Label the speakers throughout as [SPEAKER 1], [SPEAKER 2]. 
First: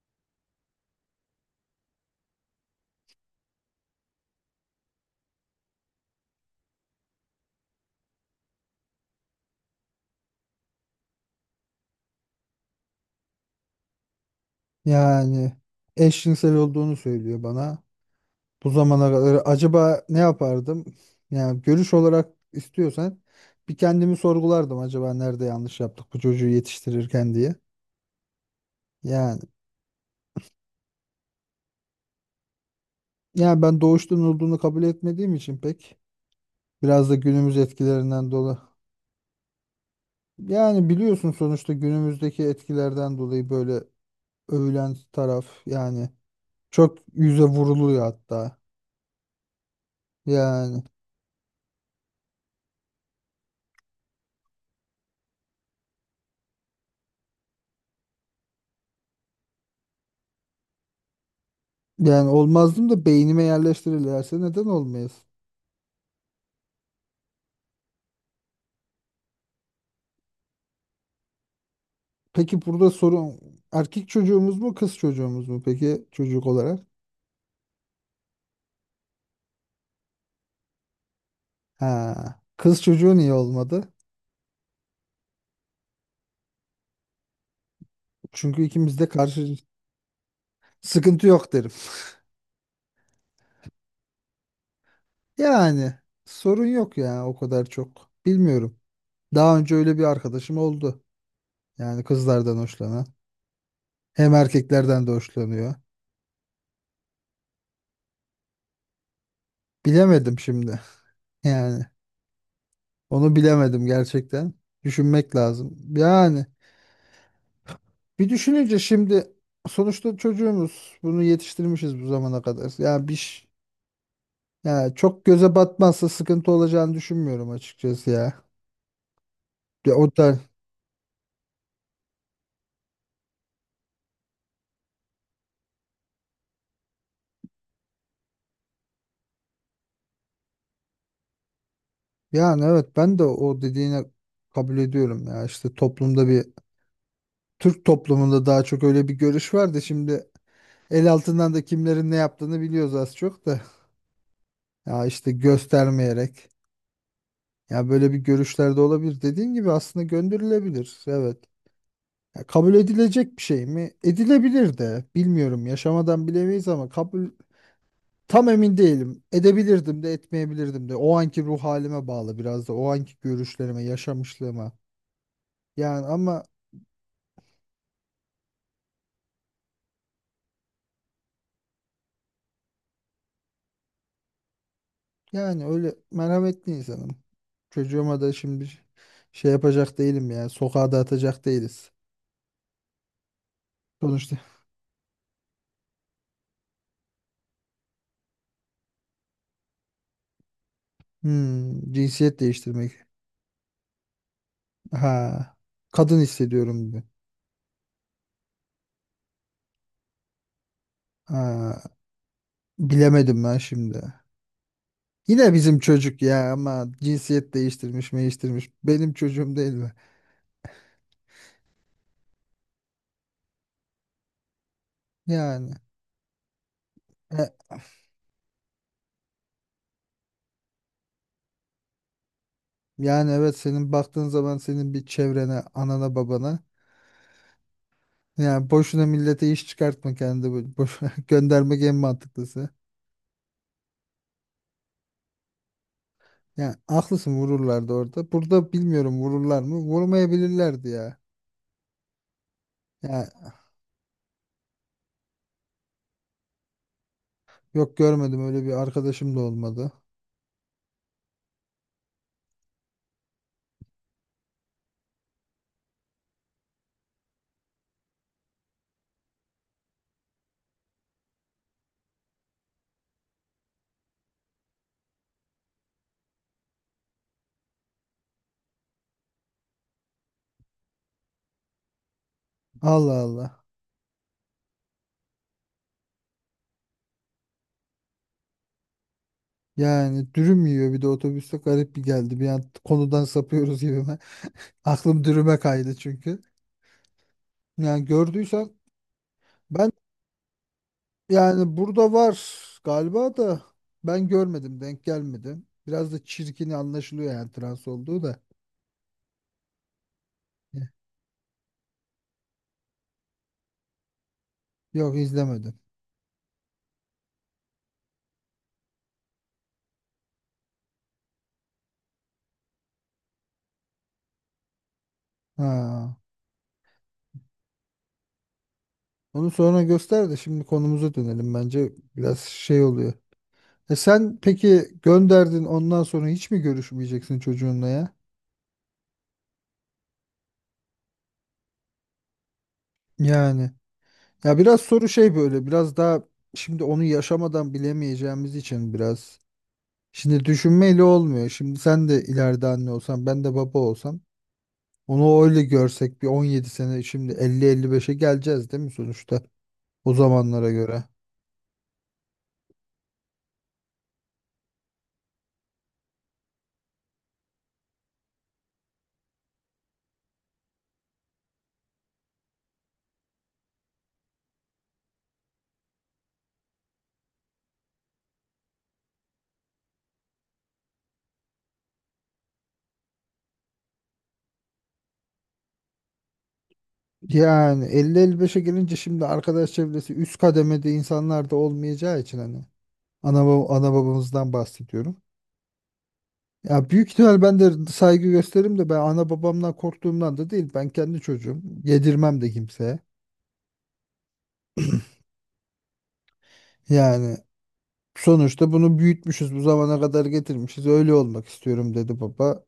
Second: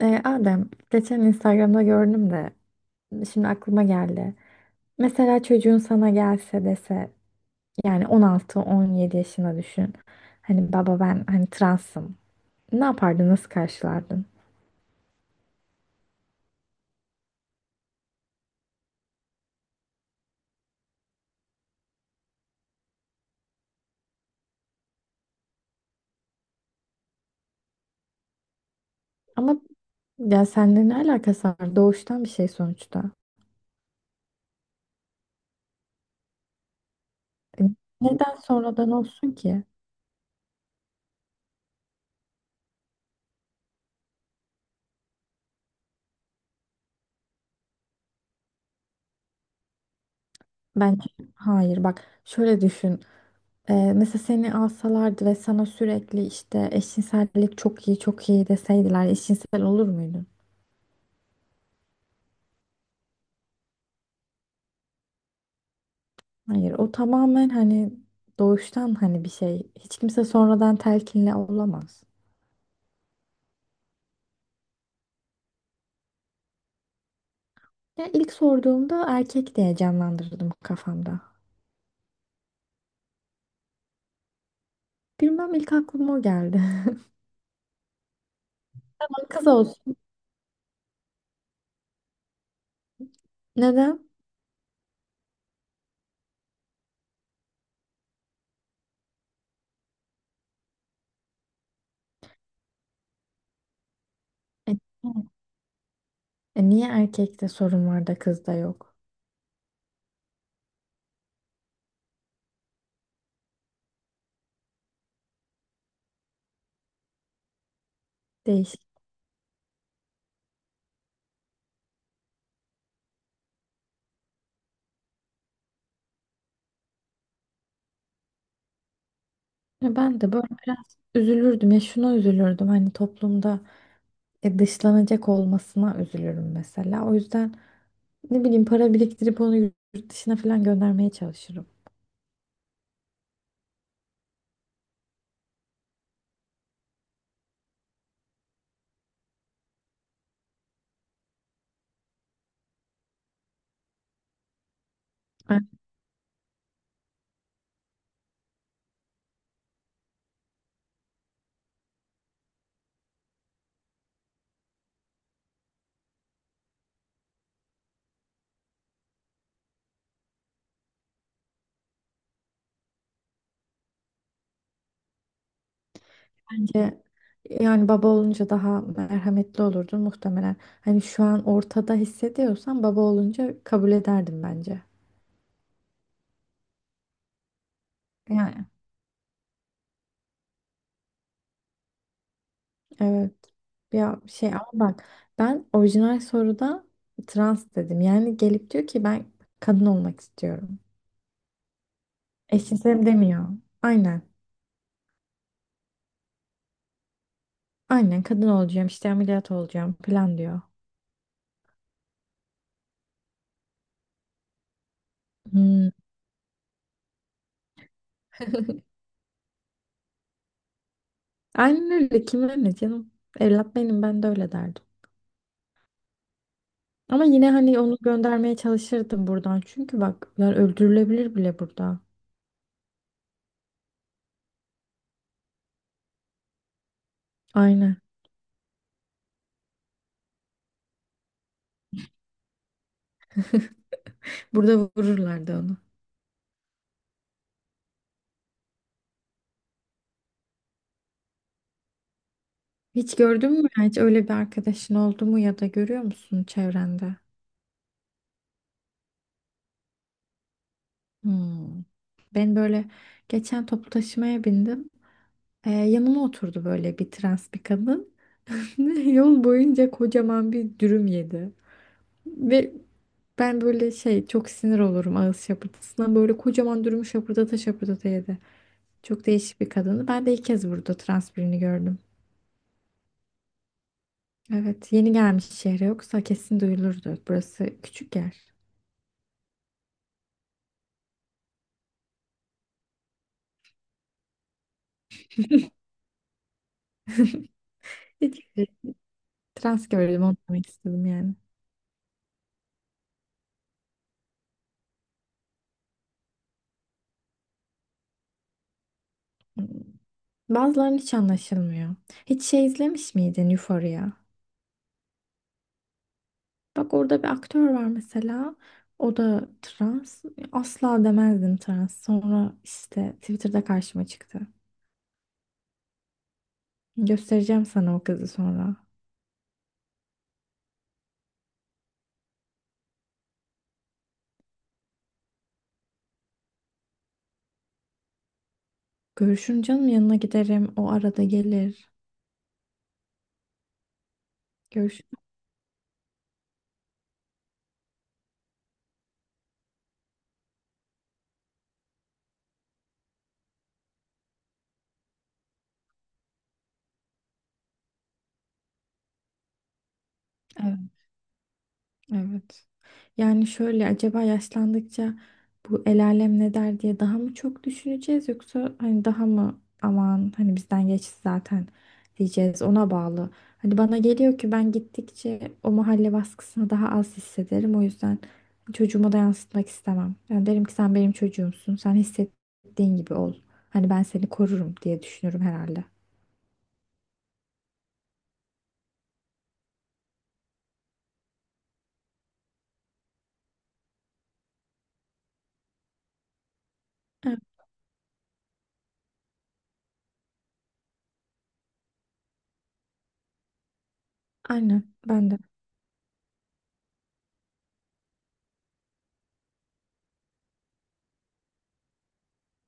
[SPEAKER 1] Adem, geçen Instagram'da gördüm de şimdi aklıma geldi. Mesela çocuğun sana gelse dese yani 16-17 yaşına düşün. Hani baba ben hani transım. Ne yapardın? Nasıl karşılardın?
[SPEAKER 2] Yani eşcinsel olduğunu söylüyor bana. Bu zamana kadar acaba ne yapardım? Yani görüş olarak istiyorsan bir kendimi sorgulardım acaba nerede yanlış yaptık bu çocuğu yetiştirirken diye. Yani
[SPEAKER 1] Ama ya sende ne alakası var? Doğuştan bir şey sonuçta.
[SPEAKER 2] yani ben doğuştan olduğunu kabul etmediğim için pek biraz da günümüz
[SPEAKER 1] E,
[SPEAKER 2] etkilerinden
[SPEAKER 1] Neden
[SPEAKER 2] dolayı.
[SPEAKER 1] sonradan olsun ki?
[SPEAKER 2] Yani biliyorsun sonuçta günümüzdeki etkilerden dolayı böyle övülen taraf yani çok yüze vuruluyor hatta. Yani
[SPEAKER 1] Bence hayır bak şöyle düşün. Mesela seni alsalardı ve sana sürekli işte eşcinsellik çok iyi çok iyi deseydiler eşcinsel olur muydun?
[SPEAKER 2] Yani olmazdım da beynime yerleştirirlerse neden olmayız?
[SPEAKER 1] Hayır, o tamamen hani doğuştan hani bir şey. Hiç kimse sonradan telkinle olamaz.
[SPEAKER 2] Peki burada sorun erkek çocuğumuz mu kız çocuğumuz mu peki çocuk olarak?
[SPEAKER 1] Ya ilk sorduğumda erkek diye canlandırdım kafamda.
[SPEAKER 2] Ha, kız çocuğu niye olmadı?
[SPEAKER 1] Bilmem ilk aklıma o geldi.
[SPEAKER 2] Çünkü ikimiz de
[SPEAKER 1] Kız
[SPEAKER 2] karşı
[SPEAKER 1] olsun.
[SPEAKER 2] sıkıntı yok derim.
[SPEAKER 1] Neden?
[SPEAKER 2] Yani sorun yok ya o kadar çok. Bilmiyorum. Daha önce öyle bir arkadaşım oldu. Yani kızlardan hoşlanan. Hem
[SPEAKER 1] E,
[SPEAKER 2] erkeklerden de hoşlanıyor.
[SPEAKER 1] e niye erkekte sorun var da kızda yok?
[SPEAKER 2] Bilemedim şimdi. Yani onu bilemedim gerçekten. Düşünmek lazım. Yani bir düşününce
[SPEAKER 1] Değişik.
[SPEAKER 2] şimdi sonuçta çocuğumuz bunu yetiştirmişiz bu zamana kadar. Ya çok göze batmazsa sıkıntı olacağını düşünmüyorum açıkçası ya. Ya
[SPEAKER 1] Ya
[SPEAKER 2] o
[SPEAKER 1] ben de
[SPEAKER 2] da
[SPEAKER 1] böyle biraz üzülürdüm. Ya şuna üzülürdüm. Hani toplumda dışlanacak olmasına üzülürüm mesela. O yüzden ne bileyim para biriktirip onu yurt dışına falan göndermeye çalışırım.
[SPEAKER 2] yani evet ben de o dediğine kabul ediyorum ya işte toplumda bir Türk toplumunda daha çok öyle bir görüş vardı. Şimdi el altından da kimlerin ne yaptığını biliyoruz az çok da. Ya işte göstermeyerek ya böyle bir görüşler de olabilir. Dediğin gibi aslında gönderilebilir. Evet. Ya kabul edilecek bir şey mi? Edilebilir de. Bilmiyorum. Yaşamadan bilemeyiz ama kabul tam emin değilim. Edebilirdim de etmeyebilirdim de. O anki ruh halime bağlı biraz da. O anki görüşlerime, yaşamışlığıma. Yani ama
[SPEAKER 1] Bence yani baba olunca daha merhametli olurdun muhtemelen. Hani şu an ortada hissediyorsan baba olunca kabul ederdim bence.
[SPEAKER 2] yani öyle merhametli insanım. Çocuğuma da
[SPEAKER 1] Yani.
[SPEAKER 2] şimdi şey yapacak değilim ya. Sokağa da atacak değiliz.
[SPEAKER 1] Evet. Ya
[SPEAKER 2] Sonuçta.
[SPEAKER 1] şey ama bak ben orijinal soruda trans dedim. Yani gelip diyor ki ben kadın olmak istiyorum.
[SPEAKER 2] Hmm, cinsiyet değiştirmek.
[SPEAKER 1] Eşcinselim demiyor. Aynen.
[SPEAKER 2] Ha. Kadın hissediyorum, diyor.
[SPEAKER 1] Aynen kadın olacağım işte ameliyat olacağım falan diyor.
[SPEAKER 2] Ha. Bilemedim ben şimdi. Yine bizim
[SPEAKER 1] Hmm.
[SPEAKER 2] çocuk ya ama cinsiyet değiştirmiş, değiştirmiş. Benim çocuğum değil mi?
[SPEAKER 1] Aynen öyle kime ne canım. Evlat benim ben de öyle derdim.
[SPEAKER 2] Yani.
[SPEAKER 1] Ama
[SPEAKER 2] e,
[SPEAKER 1] yine hani onu göndermeye çalışırdım buradan. Çünkü bak yani öldürülebilir bile burada.
[SPEAKER 2] evet senin baktığın zaman senin bir çevrene, anana, babana.
[SPEAKER 1] Aynen.
[SPEAKER 2] Yani boşuna millete iş çıkartma kendi boş göndermek en mantıklısı.
[SPEAKER 1] Burada vururlardı onu.
[SPEAKER 2] Yani haklısın vururlardı orada. Burada bilmiyorum vururlar mı? Vurmayabilirlerdi ya.
[SPEAKER 1] Hiç
[SPEAKER 2] Ya
[SPEAKER 1] gördün mü? Hiç öyle bir arkadaşın oldu mu ya da görüyor musun çevrende?
[SPEAKER 2] yok görmedim öyle bir arkadaşım da olmadı.
[SPEAKER 1] Hmm. Ben böyle geçen toplu taşımaya bindim. Yanıma oturdu böyle bir trans bir kadın. Yol boyunca kocaman bir dürüm yedi. Ve ben böyle şey çok sinir olurum ağız şapırtısına. Böyle kocaman dürümü şapırdata şapırdata yedi. Çok değişik bir kadını. Ben de ilk kez burada trans birini gördüm.
[SPEAKER 2] Allah Allah.
[SPEAKER 1] Evet, yeni gelmiş şehre yoksa kesin duyulurdu. Burası küçük yer.
[SPEAKER 2] Yani dürüm yiyor bir de otobüste garip bir geldi. Bir an konudan sapıyoruz gibi. Aklım dürüme kaydı çünkü. Yani
[SPEAKER 1] İlk kez
[SPEAKER 2] gördüysen
[SPEAKER 1] trans
[SPEAKER 2] ben
[SPEAKER 1] gördüm onu demek istedim yani.
[SPEAKER 2] yani burada var galiba da ben görmedim denk gelmedim. Biraz da çirkin anlaşılıyor yani trans olduğu da.
[SPEAKER 1] Hmm.
[SPEAKER 2] Eh,
[SPEAKER 1] Bazılarının hiç anlaşılmıyor. Hiç şey izlemiş miydin Euphoria?
[SPEAKER 2] yok izlemedim.
[SPEAKER 1] Bak orada bir aktör var mesela. O da trans. Asla demezdim trans. Sonra işte Twitter'da karşıma çıktı.
[SPEAKER 2] Ha.
[SPEAKER 1] Göstereceğim sana o kızı sonra.
[SPEAKER 2] Onu sonra göster de şimdi konumuza dönelim bence biraz şey oluyor. E sen peki gönderdin ondan sonra hiç mi görüşmeyeceksin çocuğunla ya?
[SPEAKER 1] Görüşün canım yanına giderim. O arada gelir.
[SPEAKER 2] Yani ya biraz
[SPEAKER 1] Görüş.
[SPEAKER 2] soru şey böyle biraz daha şimdi onu yaşamadan bilemeyeceğimiz için biraz. Şimdi düşünmeyle olmuyor. Şimdi sen de ileride anne olsan, ben de baba olsam, onu öyle görsek bir 17 sene şimdi 50-55'e geleceğiz değil mi sonuçta o zamanlara
[SPEAKER 1] Evet.
[SPEAKER 2] göre?
[SPEAKER 1] Evet. Yani şöyle acaba yaşlandıkça bu el alem ne der diye daha mı çok düşüneceğiz yoksa hani daha mı aman hani bizden geçti zaten diyeceğiz ona bağlı. Hani bana geliyor ki ben gittikçe o mahalle baskısını daha az hissederim o yüzden çocuğuma da yansıtmak istemem. Yani derim ki sen benim çocuğumsun sen hissettiğin gibi ol. Hani ben seni korurum diye düşünürüm herhalde.
[SPEAKER 2] Yani 50-55'e gelince şimdi arkadaş çevresi üst kademede insanlar da olmayacağı için hani. Ana babamızdan bahsediyorum. Ya büyük
[SPEAKER 1] Evet,
[SPEAKER 2] ihtimal ben de saygı gösteririm de ben ana babamdan korktuğumdan da değil. Ben kendi çocuğum. Yedirmem de kimseye.
[SPEAKER 1] aynen ben de.
[SPEAKER 2] Yani sonuçta bunu büyütmüşüz, bu zamana kadar getirmişiz. Öyle olmak istiyorum dedi baba.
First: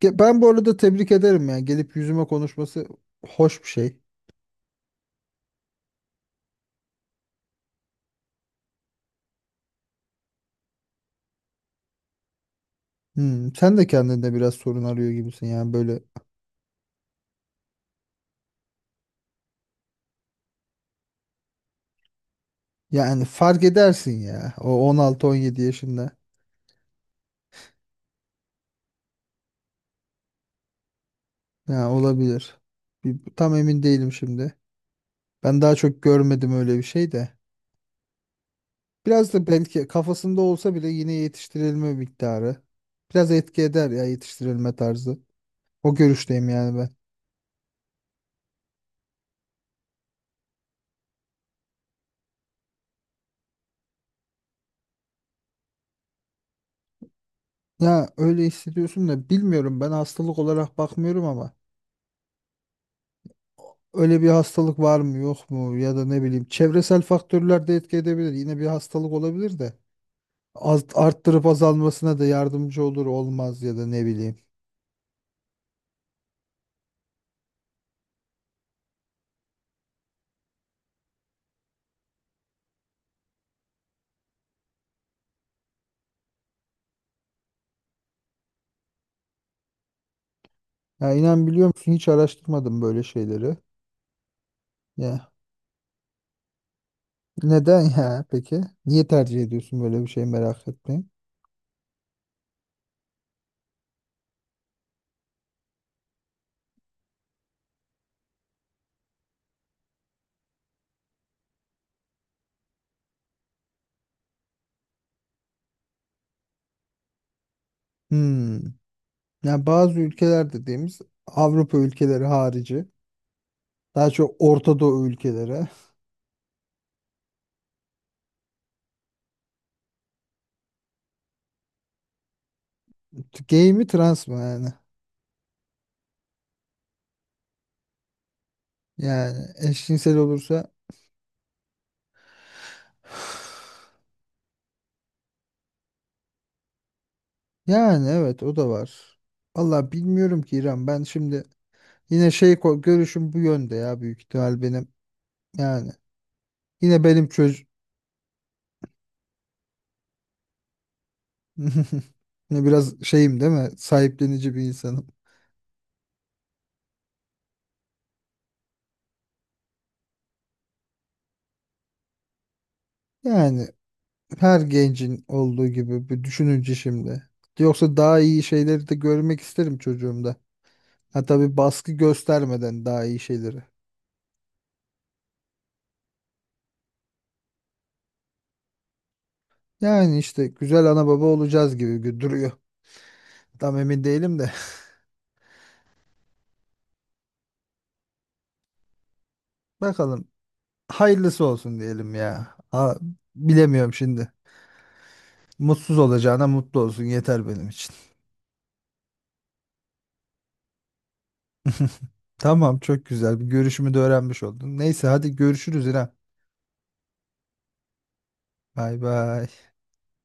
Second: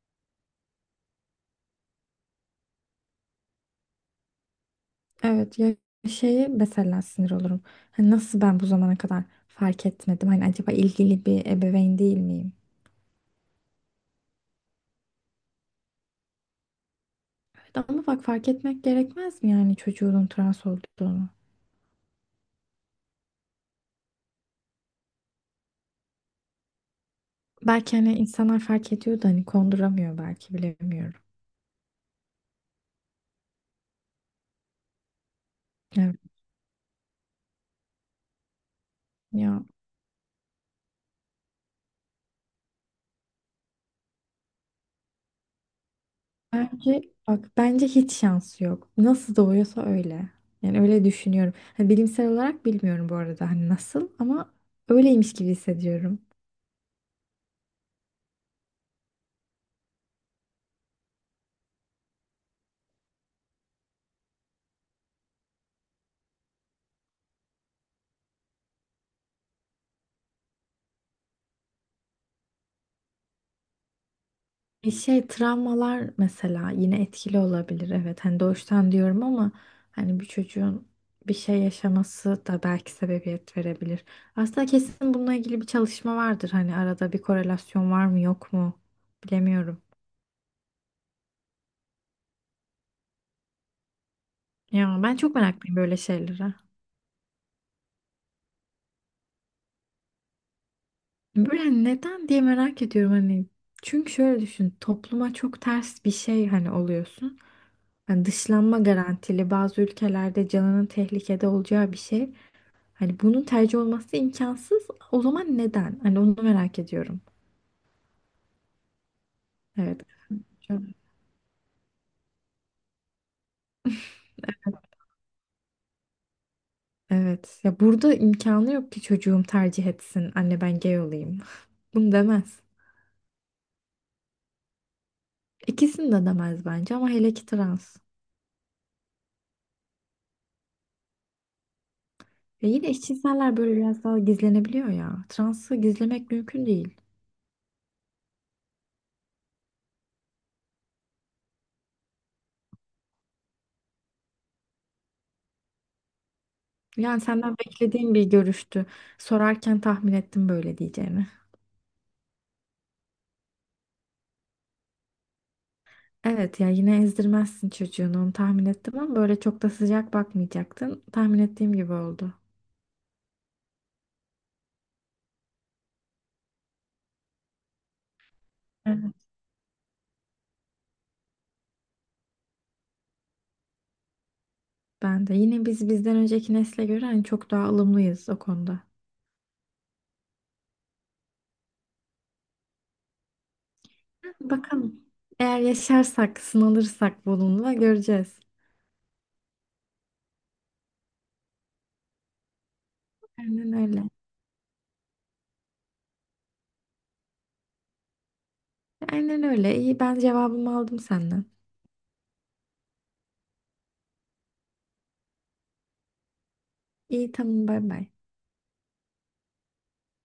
[SPEAKER 2] Ben bu arada tebrik ederim yani gelip yüzüme konuşması hoş bir şey.
[SPEAKER 1] Evet ya şeyi mesela sinir olurum. Hani nasıl ben bu zamana kadar fark etmedim? Hani acaba ilgili bir ebeveyn değil miyim?
[SPEAKER 2] Hmm, sen de kendinde biraz sorun arıyor gibisin yani böyle.
[SPEAKER 1] Evet, ama bak fark etmek gerekmez mi yani çocuğunun trans olduğunu?
[SPEAKER 2] Yani fark edersin ya o 16-17 yaşında.
[SPEAKER 1] Belki hani insanlar fark ediyor da hani konduramıyor belki bilemiyorum.
[SPEAKER 2] Yani olabilir. Tam emin değilim şimdi. Ben daha çok
[SPEAKER 1] Evet
[SPEAKER 2] görmedim öyle bir şey de. Biraz da
[SPEAKER 1] ya
[SPEAKER 2] belki kafasında olsa bile yine yetiştirilme miktarı. Biraz etki eder ya yetiştirilme tarzı. O görüşteyim yani ben.
[SPEAKER 1] bence bak bence hiç şansı yok. Nasıl doğuyorsa öyle. Yani öyle düşünüyorum. Hani bilimsel olarak bilmiyorum bu arada hani nasıl ama öyleymiş gibi hissediyorum.
[SPEAKER 2] Ya öyle hissediyorsun da bilmiyorum ben hastalık olarak bakmıyorum ama öyle bir hastalık var mı yok mu ya da ne bileyim çevresel faktörler de etki edebilir. Yine bir hastalık olabilir de az, arttırıp azalmasına da yardımcı olur olmaz ya da ne bileyim.
[SPEAKER 1] E şey travmalar mesela yine etkili olabilir. Evet hani doğuştan diyorum ama hani bir çocuğun bir şey yaşaması da belki sebebiyet verebilir. Aslında kesin bununla ilgili bir çalışma vardır. Hani arada bir korelasyon var mı yok mu bilemiyorum.
[SPEAKER 2] Ya inan biliyor musun hiç araştırmadım böyle şeyleri.
[SPEAKER 1] Ya ben
[SPEAKER 2] Ya.
[SPEAKER 1] çok meraklıyım böyle şeylere.
[SPEAKER 2] Neden ya peki? Niye tercih ediyorsun böyle bir şey merak etmeyin.
[SPEAKER 1] Böyle hani neden diye merak ediyorum hani. Çünkü şöyle düşün topluma çok ters bir şey hani oluyorsun. Hani dışlanma garantili bazı ülkelerde canının tehlikede olacağı bir şey. Hani bunun tercih olması imkansız. O zaman neden? Hani onu merak ediyorum.
[SPEAKER 2] Hmm. Yani bazı
[SPEAKER 1] Evet.
[SPEAKER 2] ülkeler dediğimiz Avrupa ülkeleri harici. Daha çok Orta Doğu ülkeleri.
[SPEAKER 1] Evet. Ya burada imkanı yok ki çocuğum tercih etsin. Anne ben gay olayım. Bunu demez.
[SPEAKER 2] Gay mi trans mı yani?
[SPEAKER 1] İkisini de demez bence ama hele ki trans.
[SPEAKER 2] Yani eşcinsel olursa
[SPEAKER 1] Ve yine eşcinseller böyle biraz daha gizlenebiliyor ya. Transı gizlemek mümkün değil.
[SPEAKER 2] yani evet o da var. Valla bilmiyorum ki İrem ben şimdi yine şey görüşüm bu yönde ya büyük ihtimal benim. Yani yine
[SPEAKER 1] Yani
[SPEAKER 2] benim
[SPEAKER 1] senden
[SPEAKER 2] çöz
[SPEAKER 1] beklediğim bir görüştü. Sorarken tahmin ettim böyle diyeceğini.
[SPEAKER 2] Ne biraz şeyim değil mi? Sahiplenici bir insanım.
[SPEAKER 1] Evet ya yine ezdirmezsin çocuğunu onu tahmin ettim ama böyle çok da sıcak bakmayacaktın. Tahmin ettiğim gibi oldu.
[SPEAKER 2] Yani her gencin olduğu gibi bir düşününce şimdi. Yoksa daha iyi şeyleri de görmek isterim çocuğumda. Ha tabii baskı göstermeden daha iyi şeyleri.
[SPEAKER 1] Ben de. Yine biz bizden önceki nesle göre hani çok daha ılımlıyız o konuda.
[SPEAKER 2] Yani işte güzel ana baba olacağız gibi duruyor. Tam emin değilim de.
[SPEAKER 1] Bakalım. Eğer yaşarsak, sınanırsak bununla göreceğiz.
[SPEAKER 2] Bakalım. Hayırlısı olsun diyelim ya. Ha,
[SPEAKER 1] Aynen
[SPEAKER 2] bilemiyorum
[SPEAKER 1] öyle.
[SPEAKER 2] şimdi. Mutsuz olacağına mutlu olsun yeter benim için.
[SPEAKER 1] Aynen öyle. İyi ben cevabımı aldım senden.
[SPEAKER 2] Tamam çok güzel. Bir görüşümü de öğrenmiş oldun. Neyse hadi görüşürüz İrem.
[SPEAKER 1] İyi tamam bay bay.
[SPEAKER 2] Bay bay.